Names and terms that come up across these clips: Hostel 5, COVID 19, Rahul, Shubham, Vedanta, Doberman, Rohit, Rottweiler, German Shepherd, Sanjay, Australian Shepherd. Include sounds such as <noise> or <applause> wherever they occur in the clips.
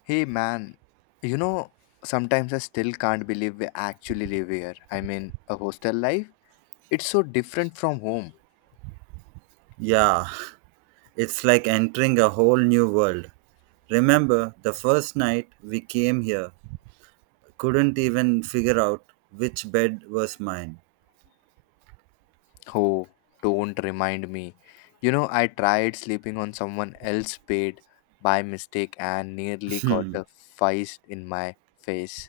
Hey man, you know, sometimes I still can't believe we actually live here. I mean, a hostel life, it's so different from home. Yeah, it's like entering a whole new world. Remember the first night we came here, couldn't even figure out which bed was mine. Oh, don't remind me. You know, I tried sleeping on someone else's bed by mistake and nearly got a feist in my face.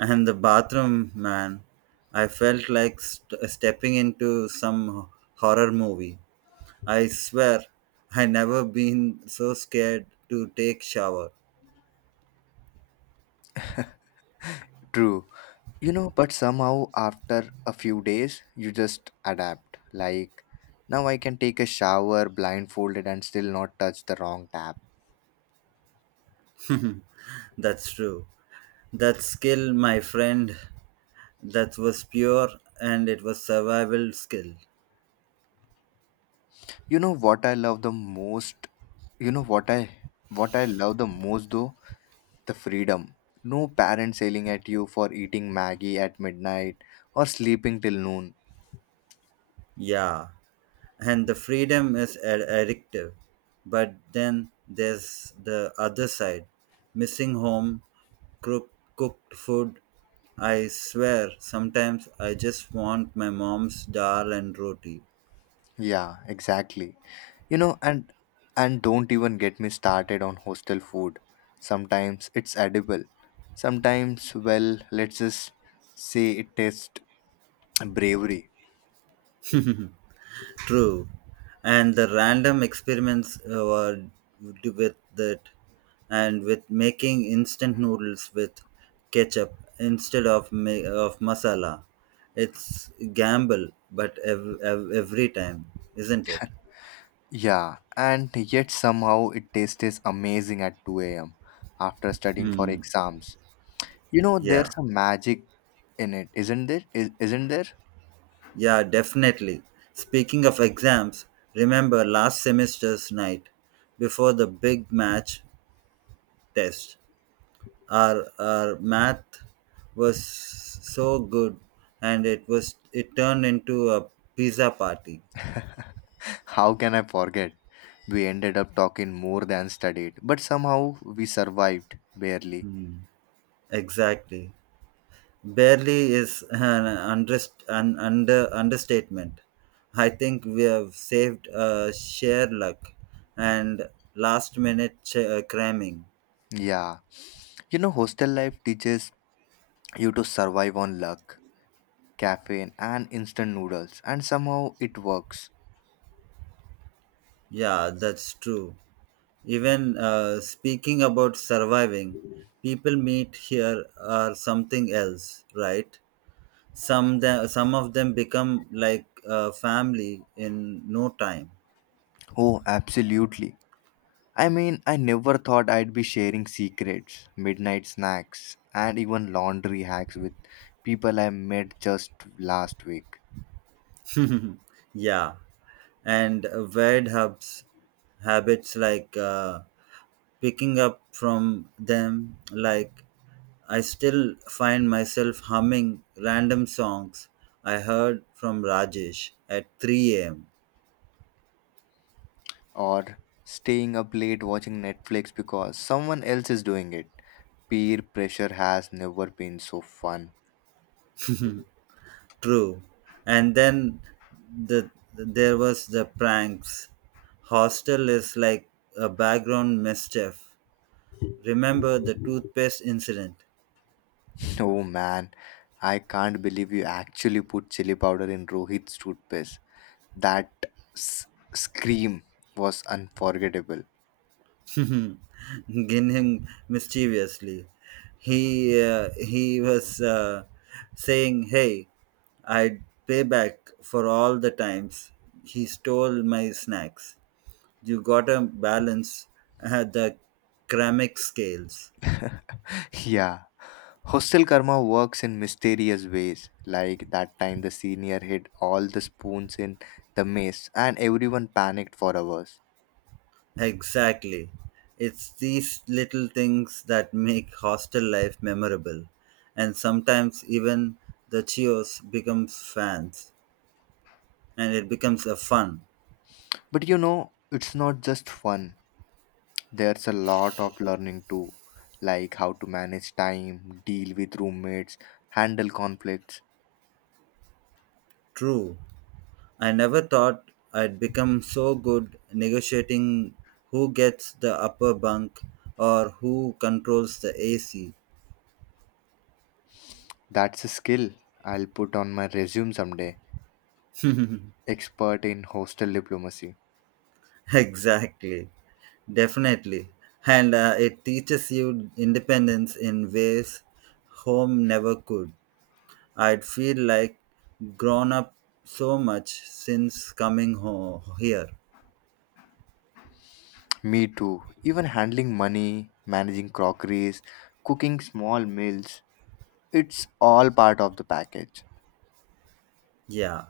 And the bathroom, man, I felt like stepping into some horror movie. I swear, I never been so scared to take shower. True. You know, but somehow after a few days, you just adapt. Like, now I can take a shower blindfolded and still not touch the wrong tap. That's true. That skill, my friend, that was pure and it was survival skill. You know what I love the most? You know what I what I love the most though? The freedom. No parents yelling at you for eating Maggie at midnight or sleeping till noon. Yeah. And the freedom is addictive, but then there's the other side, missing home cook- cooked food. I swear sometimes I just want my mom's dal and roti. Yeah, exactly. You know, and don't even get me started on hostel food. Sometimes it's edible. Sometimes, well, let's just say it tastes bravery. True. And the random experiments were with that, and with making instant noodles with ketchup instead of masala. It's gamble, but every time, isn't it? Yeah, and yet somehow it tastes amazing at 2 a.m. after studying for Hmm. exams. You know, there's Yeah. a magic in it, isn't there? Yeah, definitely. Speaking of exams, remember last semester's night before the big match test. Our math was so good, and it turned into a pizza party. <laughs> How can I forget? We ended up talking more than studied, but somehow we survived barely. Hmm. Exactly. Barely is an understatement. I think we have saved share luck and last minute cramming. Yeah. You know, hostel life teaches you to survive on luck, caffeine, and instant noodles, and somehow it works. Yeah, that's true. Even speaking about surviving, people meet here are something else, right? Some of them become like family in no time. Oh, absolutely. I mean, I never thought I'd be sharing secrets, midnight snacks, and even laundry hacks with people I met just last week. Yeah. And varied hubs habits, like picking up from them. Like I still find myself humming random songs I heard from Rajesh at 3 a.m. Or staying up late watching Netflix because someone else is doing it. Peer pressure has never been so fun. True. And then there was the pranks. Hostel is like a background mischief. Remember the toothpaste incident? <laughs> Oh man, I can't believe you actually put chili powder in Rohit's toothpaste. That s- scream was unforgettable. <laughs> Grinning mischievously, he was saying, "Hey, I'd pay back for all the times he stole my snacks. You gotta balance the ceramic scales." <laughs> Yeah. Hostel karma works in mysterious ways. Like that time the senior hid all the spoons in the mess and everyone panicked for hours. Exactly. It's these little things that make hostel life memorable, and sometimes even the Cheers becomes fans. And it becomes a fun. But you know, it's not just fun. There's a lot of learning too, like how to manage time, deal with roommates, handle conflicts. True. I never thought I'd become so good negotiating who gets the upper bunk or who controls the AC. That's a skill I'll put on my resume someday. Expert in hostel diplomacy. <laughs> Exactly. Definitely. And it teaches you independence in ways home never could. I'd feel like grown up so much since coming home here. Me too. Even handling money, managing crockeries, cooking small meals. It's all part of the package. Yeah.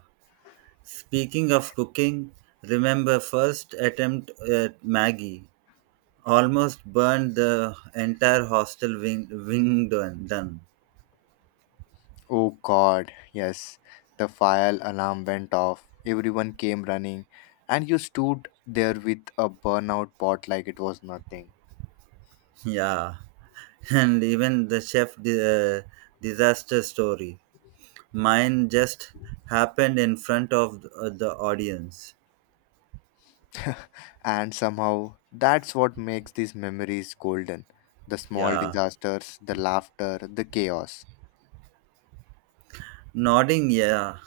Speaking of cooking, remember first attempt at Maggie almost burned the entire hostel wing done. Oh god, yes. The fire alarm went off. Everyone came running, and you stood there with a burnout pot like it was nothing. Yeah, <laughs> and even the chef disaster story. Mine just happened in front of the audience. And somehow, that's what makes these memories golden, the small Yeah, disasters, the laughter, the chaos. nodding. Yeah,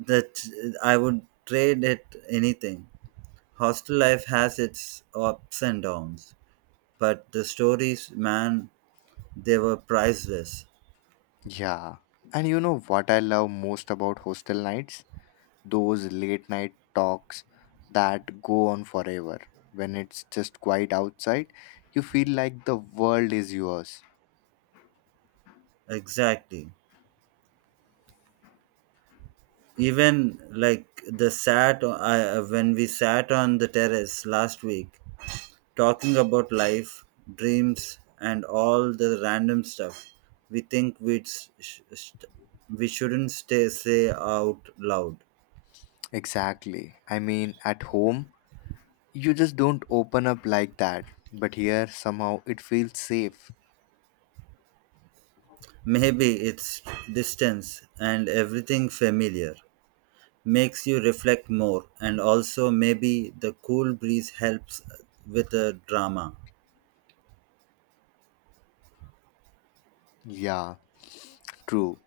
that I would trade it anything. Hostel life has its ups and downs, but the stories, man, they were priceless. Yeah. And you know what I love most about hostel nights? Those late night talks that go on forever. When it's just quiet outside, you feel like the world is yours. Exactly. Even like when we sat on the terrace last week talking about life, dreams, and all the random stuff we think we'd we shouldn't stay say out loud. Exactly. I mean, at home, you just don't open up like that. But here, somehow, it feels safe. Maybe it's distance, and everything familiar makes you reflect more, and also maybe the cool breeze helps with the drama. Yeah, true.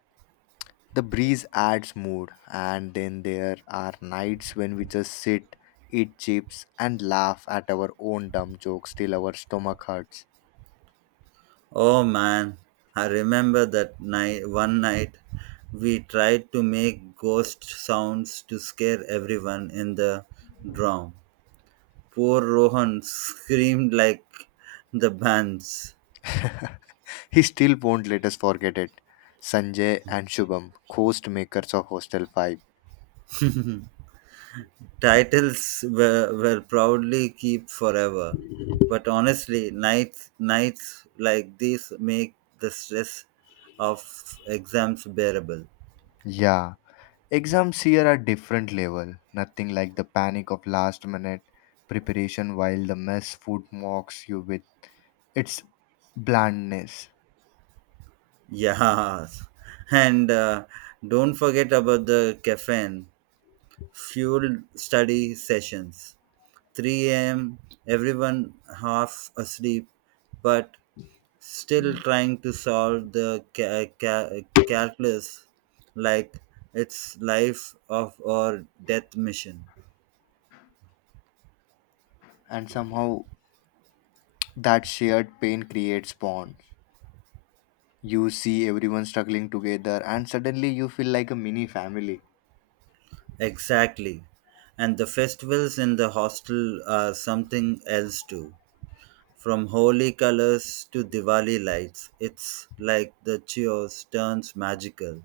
The breeze adds mood, and then there are nights when we just sit, eat chips, and laugh at our own dumb jokes till our stomach hurts. Oh man, I remember that night, one night we tried to make ghost sounds to scare everyone in the drum. Poor Rohan screamed like the bands. <laughs> He still won't let us forget it. Sanjay and Shubham, ghost makers of Hostel 5. Titles were proudly keep forever. But honestly, nights like these make the stress of exams bearable. <laughs> Yeah, exams here are different level. Nothing like the panic of last minute preparation while the mess food mocks you with its blandness. Yeah, and don't forget about the caffeine fueled study sessions. 3 a.m., everyone half asleep, but still trying to solve the calculus like it's life of or death mission. And somehow that shared pain creates bond. You see everyone struggling together, and suddenly you feel like a mini family. Exactly. And the festivals in the hostel are something else too. From holy colors to Diwali lights, it's like the chaos turns magical.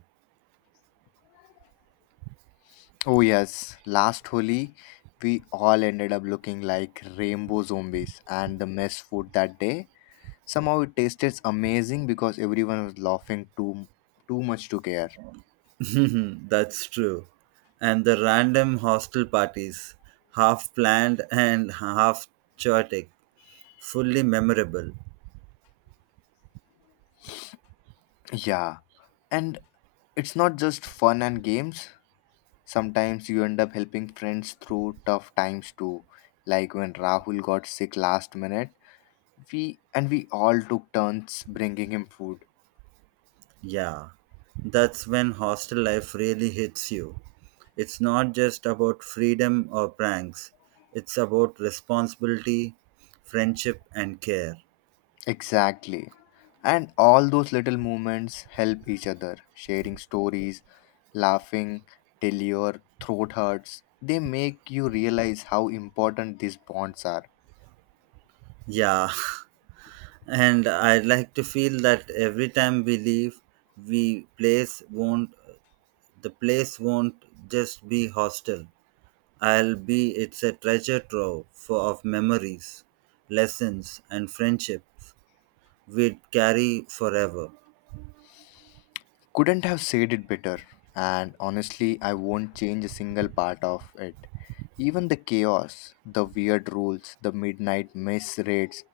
Oh, yes, last Holi, we all ended up looking like rainbow zombies, and the mess food that day, somehow it tasted amazing because everyone was laughing too much to care. <laughs> That's true. And the random hostel parties, half planned and half chaotic, fully memorable. Yeah, and it's not just fun and games. Sometimes you end up helping friends through tough times too. Like when Rahul got sick last minute, we all took turns bringing him food. Yeah, that's when hostel life really hits you. It's not just about freedom or pranks, it's about responsibility, friendship, and care. Exactly. And all those little moments, help each other, sharing stories, laughing till your throat hurts. They make you realize how important these bonds are. Yeah, <laughs> and I like to feel that every time we leave, we place won't the place won't just be hostel. I'll be it's a treasure trove for of memories, lessons, and friendships we'd carry forever. Couldn't have said it better. And honestly, I won't change a single part of it. Even the chaos, the weird rules, the midnight mess raids,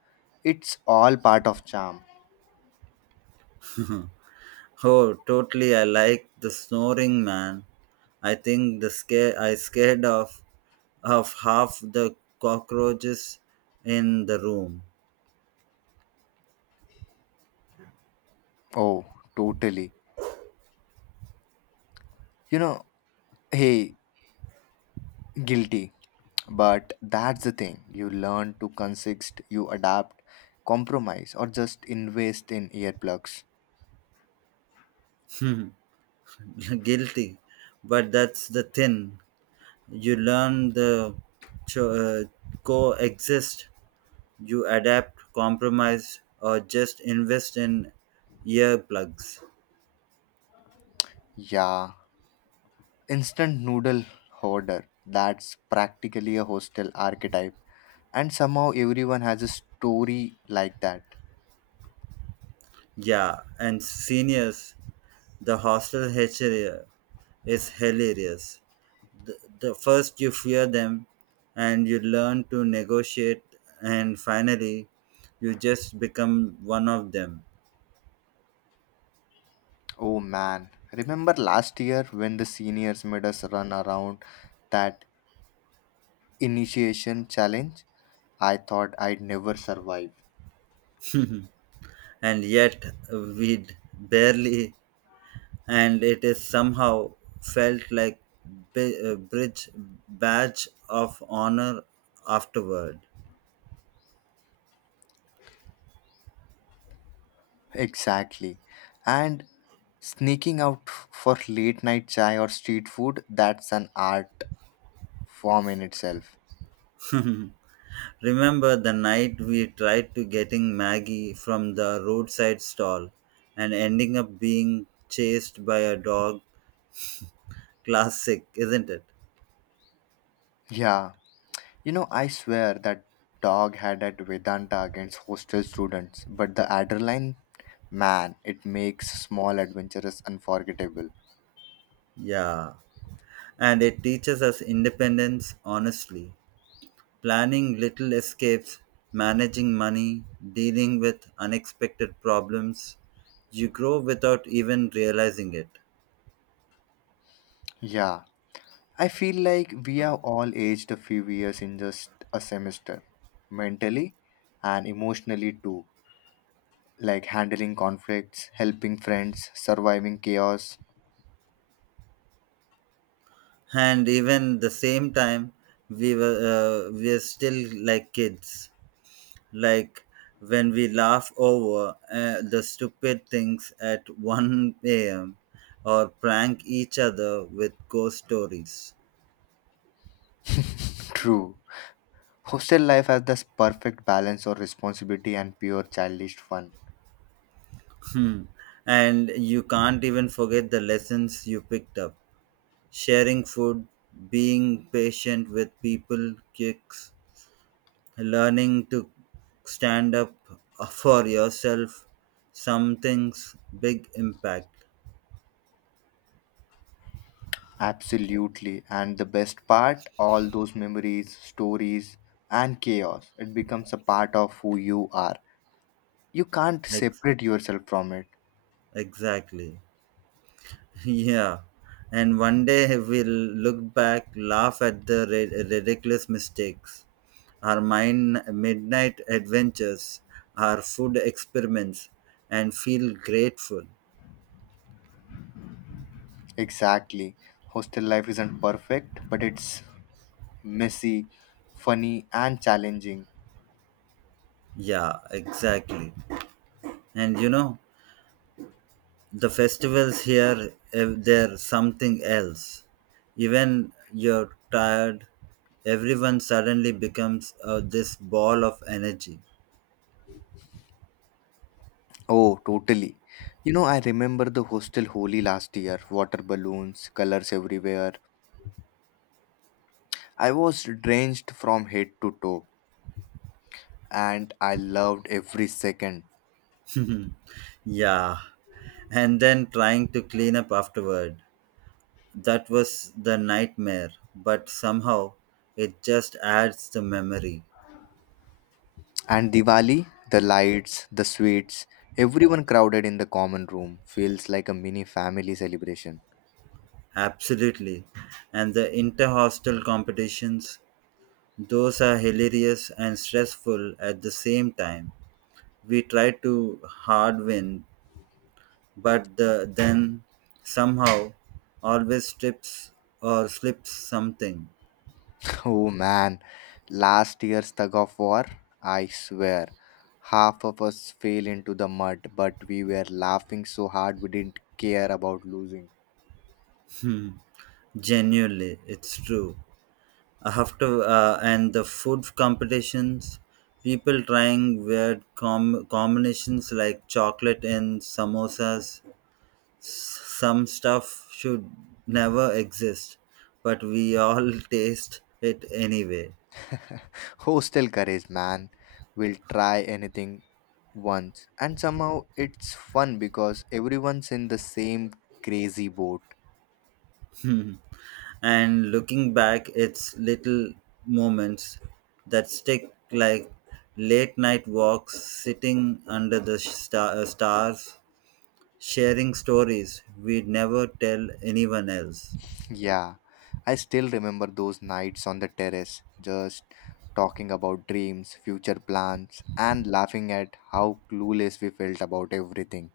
it's all part of charm. Oh, totally, I like the snoring man. I think the scared of half the cockroaches in the room. Oh, totally. You know, hey, guilty. But that's the thing. You learn to consist, you adapt, compromise, or just invest in earplugs. <laughs> Guilty. But that's the thing. You learn the cho- uh, coexist. You adapt, compromise, or just invest in earplugs. Yeah. Instant noodle hoarder. That's practically a hostel archetype. And somehow everyone has a story like that. Yeah, and seniors, the hostel HRA is hilarious. The first you fear them, and you learn to negotiate, and finally, you just become one of them. Oh man. Remember last year when the seniors made us run around that initiation challenge? I thought I'd never survive. And yet, we'd barely, and it is somehow felt like bi- bridge badge of honor afterward. Exactly. And sneaking out for late night chai or street food, that's an art form in itself. <laughs> Remember the night we tried to getting Maggie from the roadside stall and ending up being chased by a dog? Classic, isn't it? Yeah. You know, I swear that dog had at Vedanta against hostel students, but the adrenaline, man, it makes small adventures unforgettable. Yeah. And it teaches us independence honestly. Planning little escapes, managing money, dealing with unexpected problems. You grow without even realizing it. Yeah. I feel like we have all aged a few years in just a semester, mentally and emotionally too. Like handling conflicts, helping friends, surviving chaos. And even the same time, we are still like kids. Like when we laugh over the stupid things at 1 a.m., or prank each other with ghost stories. True. Hostel life has this perfect balance of responsibility and pure childish fun. Hmm. And you can't even forget the lessons you picked up. Sharing food, being patient with people, kicks, learning to stand up for yourself. Some things big impact. Absolutely. And the best part, all those memories, stories, and chaos, it becomes a part of who you are. You can't Ex- separate yourself from it. exactly. <laughs> Yeah. And one day we'll look back, laugh at the ridiculous mistakes, our mine midnight adventures, our food experiments, and feel grateful. Exactly. Hostel life isn't perfect, but it's messy, funny, and challenging. Yeah, exactly. And you know, the festivals here, if they're something else, even you're tired, everyone suddenly becomes this ball of energy. Oh, totally. You know, I remember the hostel holy last year, water balloons, colors everywhere. I was drenched from head to toe, and I loved every second. Yeah. And then trying to clean up afterward, that was the nightmare, but somehow it just adds the memory. And Diwali, the lights, the sweets, everyone crowded in the common room feels like a mini family celebration. Absolutely. And the inter-hostel competitions, those are hilarious and stressful at the same time. We try to hard win, but then somehow always strips or slips something. <laughs> Oh man, last year's tug of war, I swear, half of us fell into the mud, but we were laughing so hard we didn't care about losing. Hmm. Genuinely, it's true. After and the food competitions, people trying weird combinations like chocolate and samosas. Some stuff should never exist, but we all <laughs> taste it anyway. Hostel courage, man. Will try anything once. And somehow it's fun because everyone's in the same crazy boat. <laughs> <laughs> And looking back, it's little moments that stick, like late night walks sitting under the stars, sharing stories we'd never tell anyone else. Yeah, I still remember those nights on the terrace, just talking about dreams, future plans, and laughing at how clueless we felt about everything.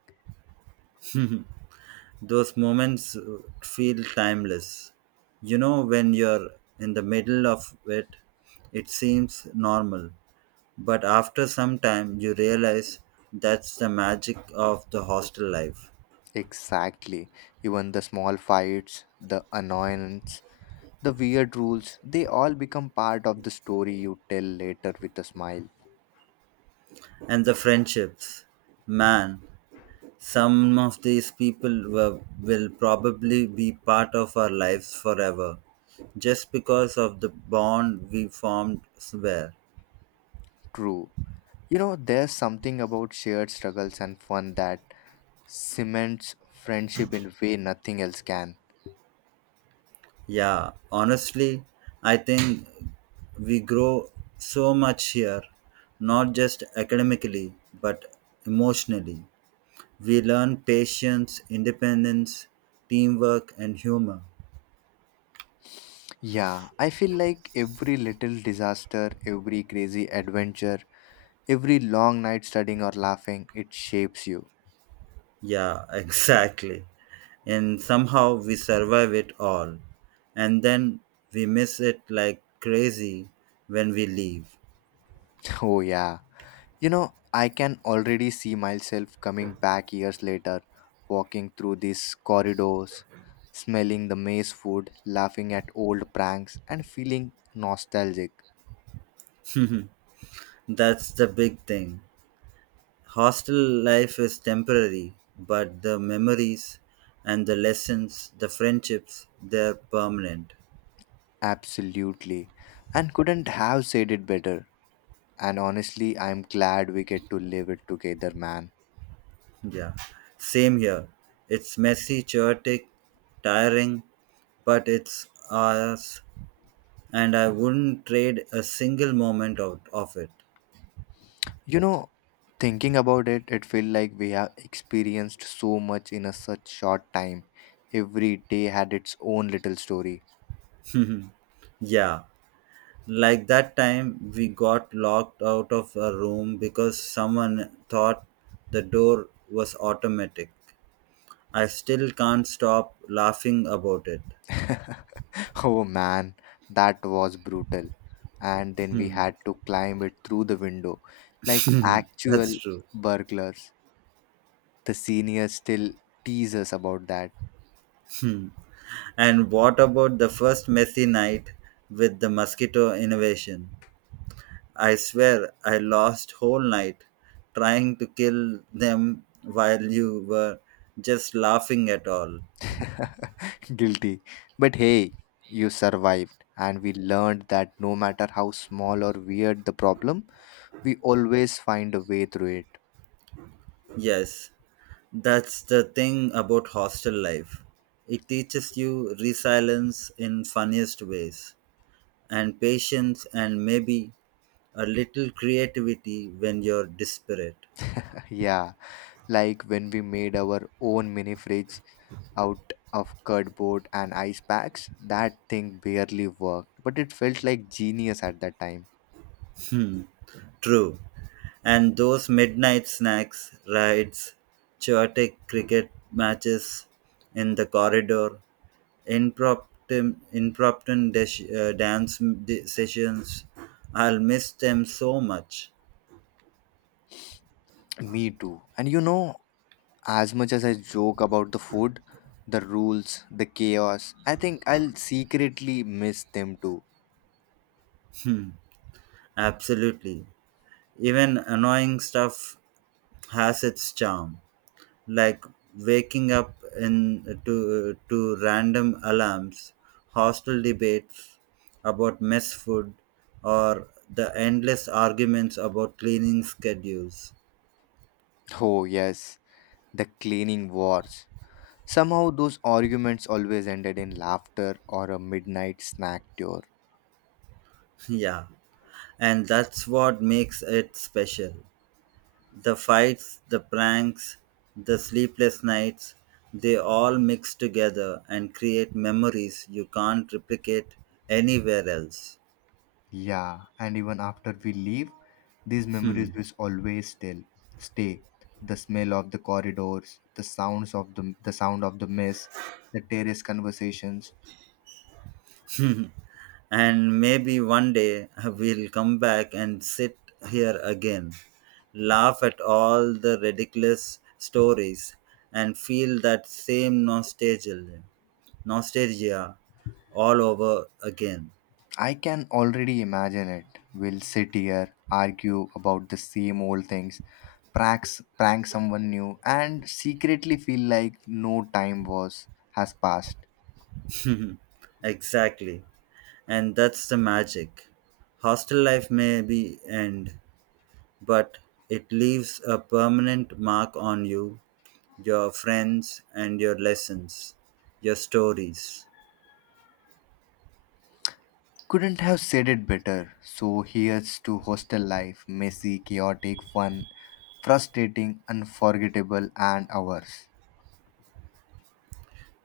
Those moments feel timeless. You know, when you're in the middle of it, it seems normal, but after some time you realize that's the magic of the hostel life. Exactly. Even the small fights, the annoyance, the weird rules, they all become part of the story you tell later with a smile. And the friendships. Man, some of these people were, will probably be part of our lives forever just because of the bond we formed somewhere. True. You know, there's something about shared struggles and fun that cements friendship in a way nothing else can. Yeah, honestly, I think we grow so much here, not just academically, but emotionally. We learn patience, independence, teamwork, and humor. Yeah, I feel like every little disaster, every crazy adventure, every long night studying or laughing, it shapes you. Yeah, <laughs> exactly. And somehow we survive it all. And then we miss it like crazy when we leave. <laughs> Oh, yeah. You know, I can already see myself coming back years later, walking through these corridors, smelling the maze food, laughing at old pranks, and feeling nostalgic. That's the big thing. Hostel life is temporary, but the memories and the lessons, the friendships, they're permanent. Absolutely. And couldn't have said it better. And honestly, I'm glad we get to live it together, man. Yeah, same here. It's messy, chaotic, tiring, but it's ours, and I wouldn't trade a single moment out of it. You know, thinking about it, it feels like we have experienced so much in a such short time. Every day had its own little story. <laughs> Yeah, like that time we got locked out of a room because someone thought the door was automatic. I still can't stop laughing about it. <laughs> Oh man, that was brutal. And then we Hmm, had to climb it through the window like that's actual true. burglars. The seniors still tease us about that. Hmm. And what about the first messy night with the mosquito invasion? I swear I lost whole night trying to kill them while you were just laughing at all. <laughs> Guilty. But hey, you survived, and we learned that no matter how small or weird the problem, we always find a way through it. Yes, that's the thing about hostel life. It teaches you resilience in funniest ways, and patience, and maybe a little creativity when you're desperate. <laughs> Yeah, like when we made our own mini fridge out of cardboard and ice packs, that thing barely worked, but it felt like genius at that time. True. And those midnight snacks, rides, chaotic cricket matches in the corridor, impromptu dance sessions. I'll miss them so much. Me too. And you know, as much as I joke about the food, the rules, the chaos, I think I'll secretly miss them too. Hmm, absolutely. Even annoying stuff has its charm, like waking up in to random alarms, hostile debates about mess food, or the endless arguments about cleaning schedules. Oh, yes. The cleaning wars. Somehow, those arguments always ended in laughter or a midnight snack tour. <laughs> Yeah, and that's what makes it special. The fights, the pranks, the sleepless nights, they all mix together and create memories you can't replicate anywhere else. Yeah, and even after we leave, these memories Hmm. will always still stay. The smell of the corridors, the sound of the mess, the terrace conversations. And maybe one day <laughs> we'll come back and sit here again, laugh at all the ridiculous stories, and feel that same nostalgia all over again. I can already imagine it. We'll sit here, argue about the same old things, pranks, prank someone new, and secretly feel like no time was has passed. Exactly. And that's the magic. Hostel life may be end, but it leaves a permanent mark on you, your friends, and your lessons, your stories. Couldn't have said it better. So here's to hostel life, messy, chaotic, fun, frustrating, unforgettable, and ours.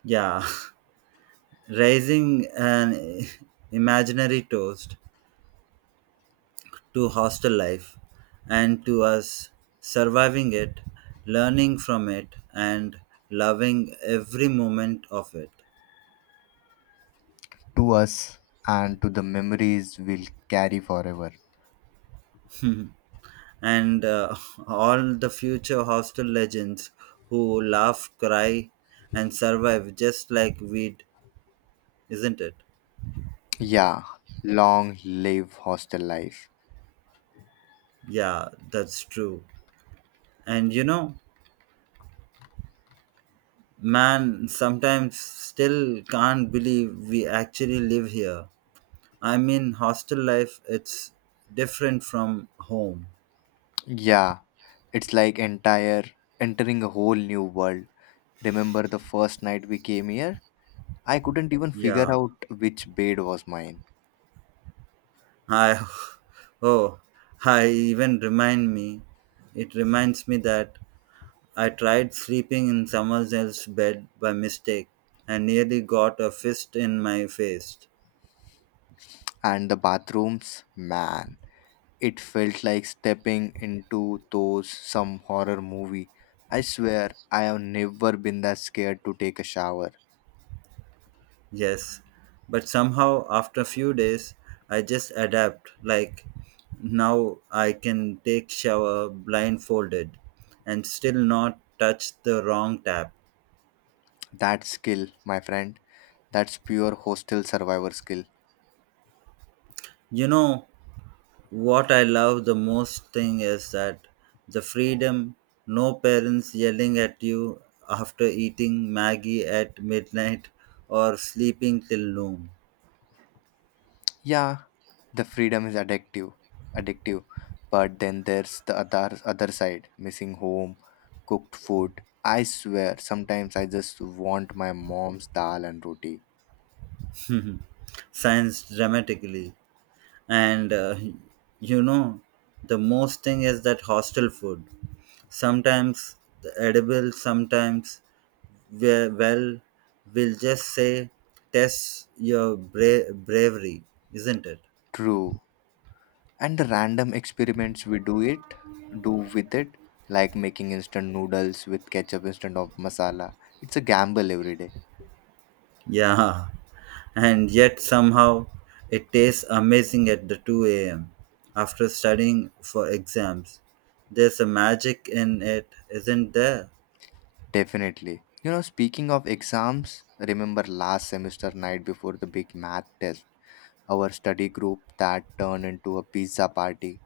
Yeah. <laughs> Raising an <laughs> imaginary toast to hostel life and to us surviving it, learning from it, and loving every moment of it. To us and to the memories we'll carry forever. And <laughs> all the future hostel legends who laugh, cry, and survive just like we'd, isn't it? Yeah, long live hostel life. Yeah, that's true. And you know, man, sometimes still can't believe we actually live here. I mean, hostel life, it's different from home. Yeah, it's like entire entering a whole new world. Remember the first night we came here? I couldn't even figure Yeah. out which bed was mine. I, <laughs> oh, I even remind me, it reminds me that I tried sleeping in someone else's bed by mistake and nearly got a fist in my face. And the bathrooms, man. It felt like stepping into those some horror movie. I swear I have never been that scared to take a shower. Yes. But somehow, after a few days, I just adapt. Like, now I can take shower blindfolded and still not touch the wrong tap. That skill, my friend, that's pure hostel survivor skill. You know, what I love the most thing is that the freedom, no parents yelling at you after eating Maggie at midnight or sleeping till Yeah, the freedom is addictive. But then there's the other side, missing home, cooked food. I swear, sometimes I just want my mom's dal and roti. noon. <laughs> Signs dramatically. And you know, the most thing is that hostel food. Sometimes the edible, sometimes well, we'll just say test your bravery, isn't it? True, and the random experiments we do with it, like making instant noodles with ketchup instead of masala. It's a gamble every day. Yeah, and yet somehow it tastes amazing at the 2 a.m. after studying for exams. There's a magic in it, isn't there? Definitely. You know, speaking of exams, remember last semester night before the big math test, our study group that turned into a pizza party.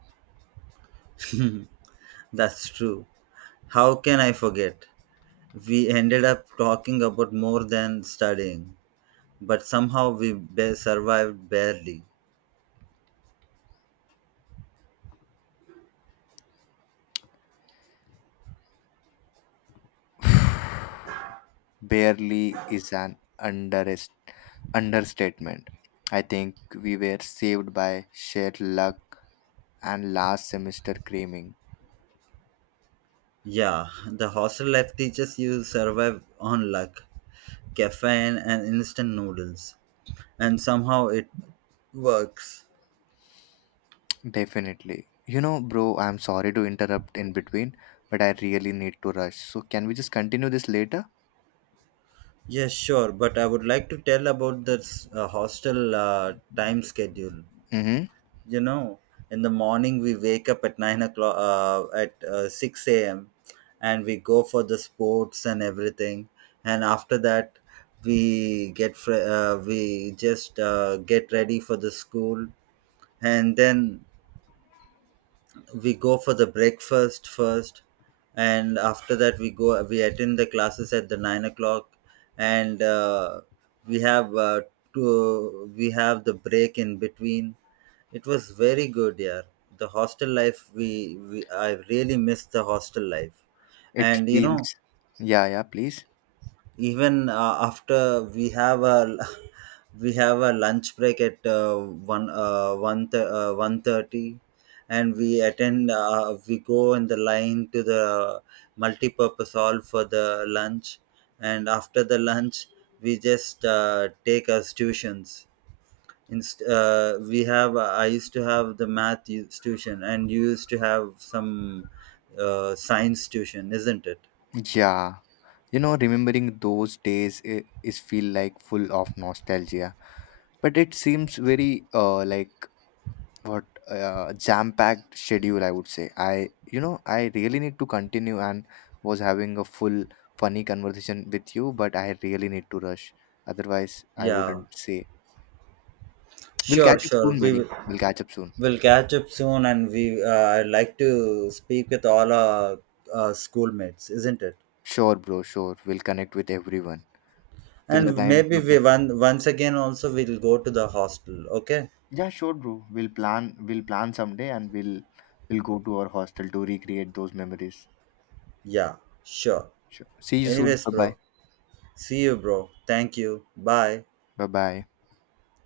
That's true. How can I forget? We ended up talking about more than studying, but somehow we survived barely. Barely is an underest understatement. I think we were saved by sheer luck and last semester craving. Yeah, the hostel life teaches you survive on luck, caffeine, and instant noodles, and somehow it works. Definitely. You know, bro, I'm sorry to interrupt in between, but I really need to rush. So can we just continue this later? Yes, sure, but I would like to tell about this hostel time schedule. Mm-hmm. You know, in the morning we wake up at nine o'clock at 6 a.m., and we go for the sports and everything, and after that we just get ready for the school, and then we go for the breakfast first, and after that we attend the classes at the 9 o'clock, and we have uh, we have the break in between. It was very good. Yeah, the hostel life, we I really miss the hostel life. It And you know, feels. Yeah, yeah, please. even after we have a <laughs> we have a lunch break at 1:30, and we go in the line to the multi-purpose hall for the lunch. And after the lunch, we just take our tuitions. Inst- we have I used to have the math tuition, and you used to have some science tuition, isn't it? Yeah. You know, remembering those days is feel like full of nostalgia, but it seems very like what jam-packed schedule I would say. I You know, I really need to continue and was having a full funny conversation with you, but I really need to rush. Otherwise, I Yeah, wouldn't say. We'll sure catch up sure soon, we buddy. will. We'll catch up soon. We'll catch up soon, and we I'd like to speak with all our schoolmates, isn't it? Sure, bro. Sure. We'll connect with everyone. Till the And time. maybe Bye-bye. we one once again, also we'll go to the hostel. Okay? Yeah, sure, bro. We'll plan. We'll plan someday, and we'll go to our hostel to recreate those memories. Yeah, sure. Sure. See you soon. Anyways, Bye bye. bro. See you, bro. Thank you. Bye. Bye bye.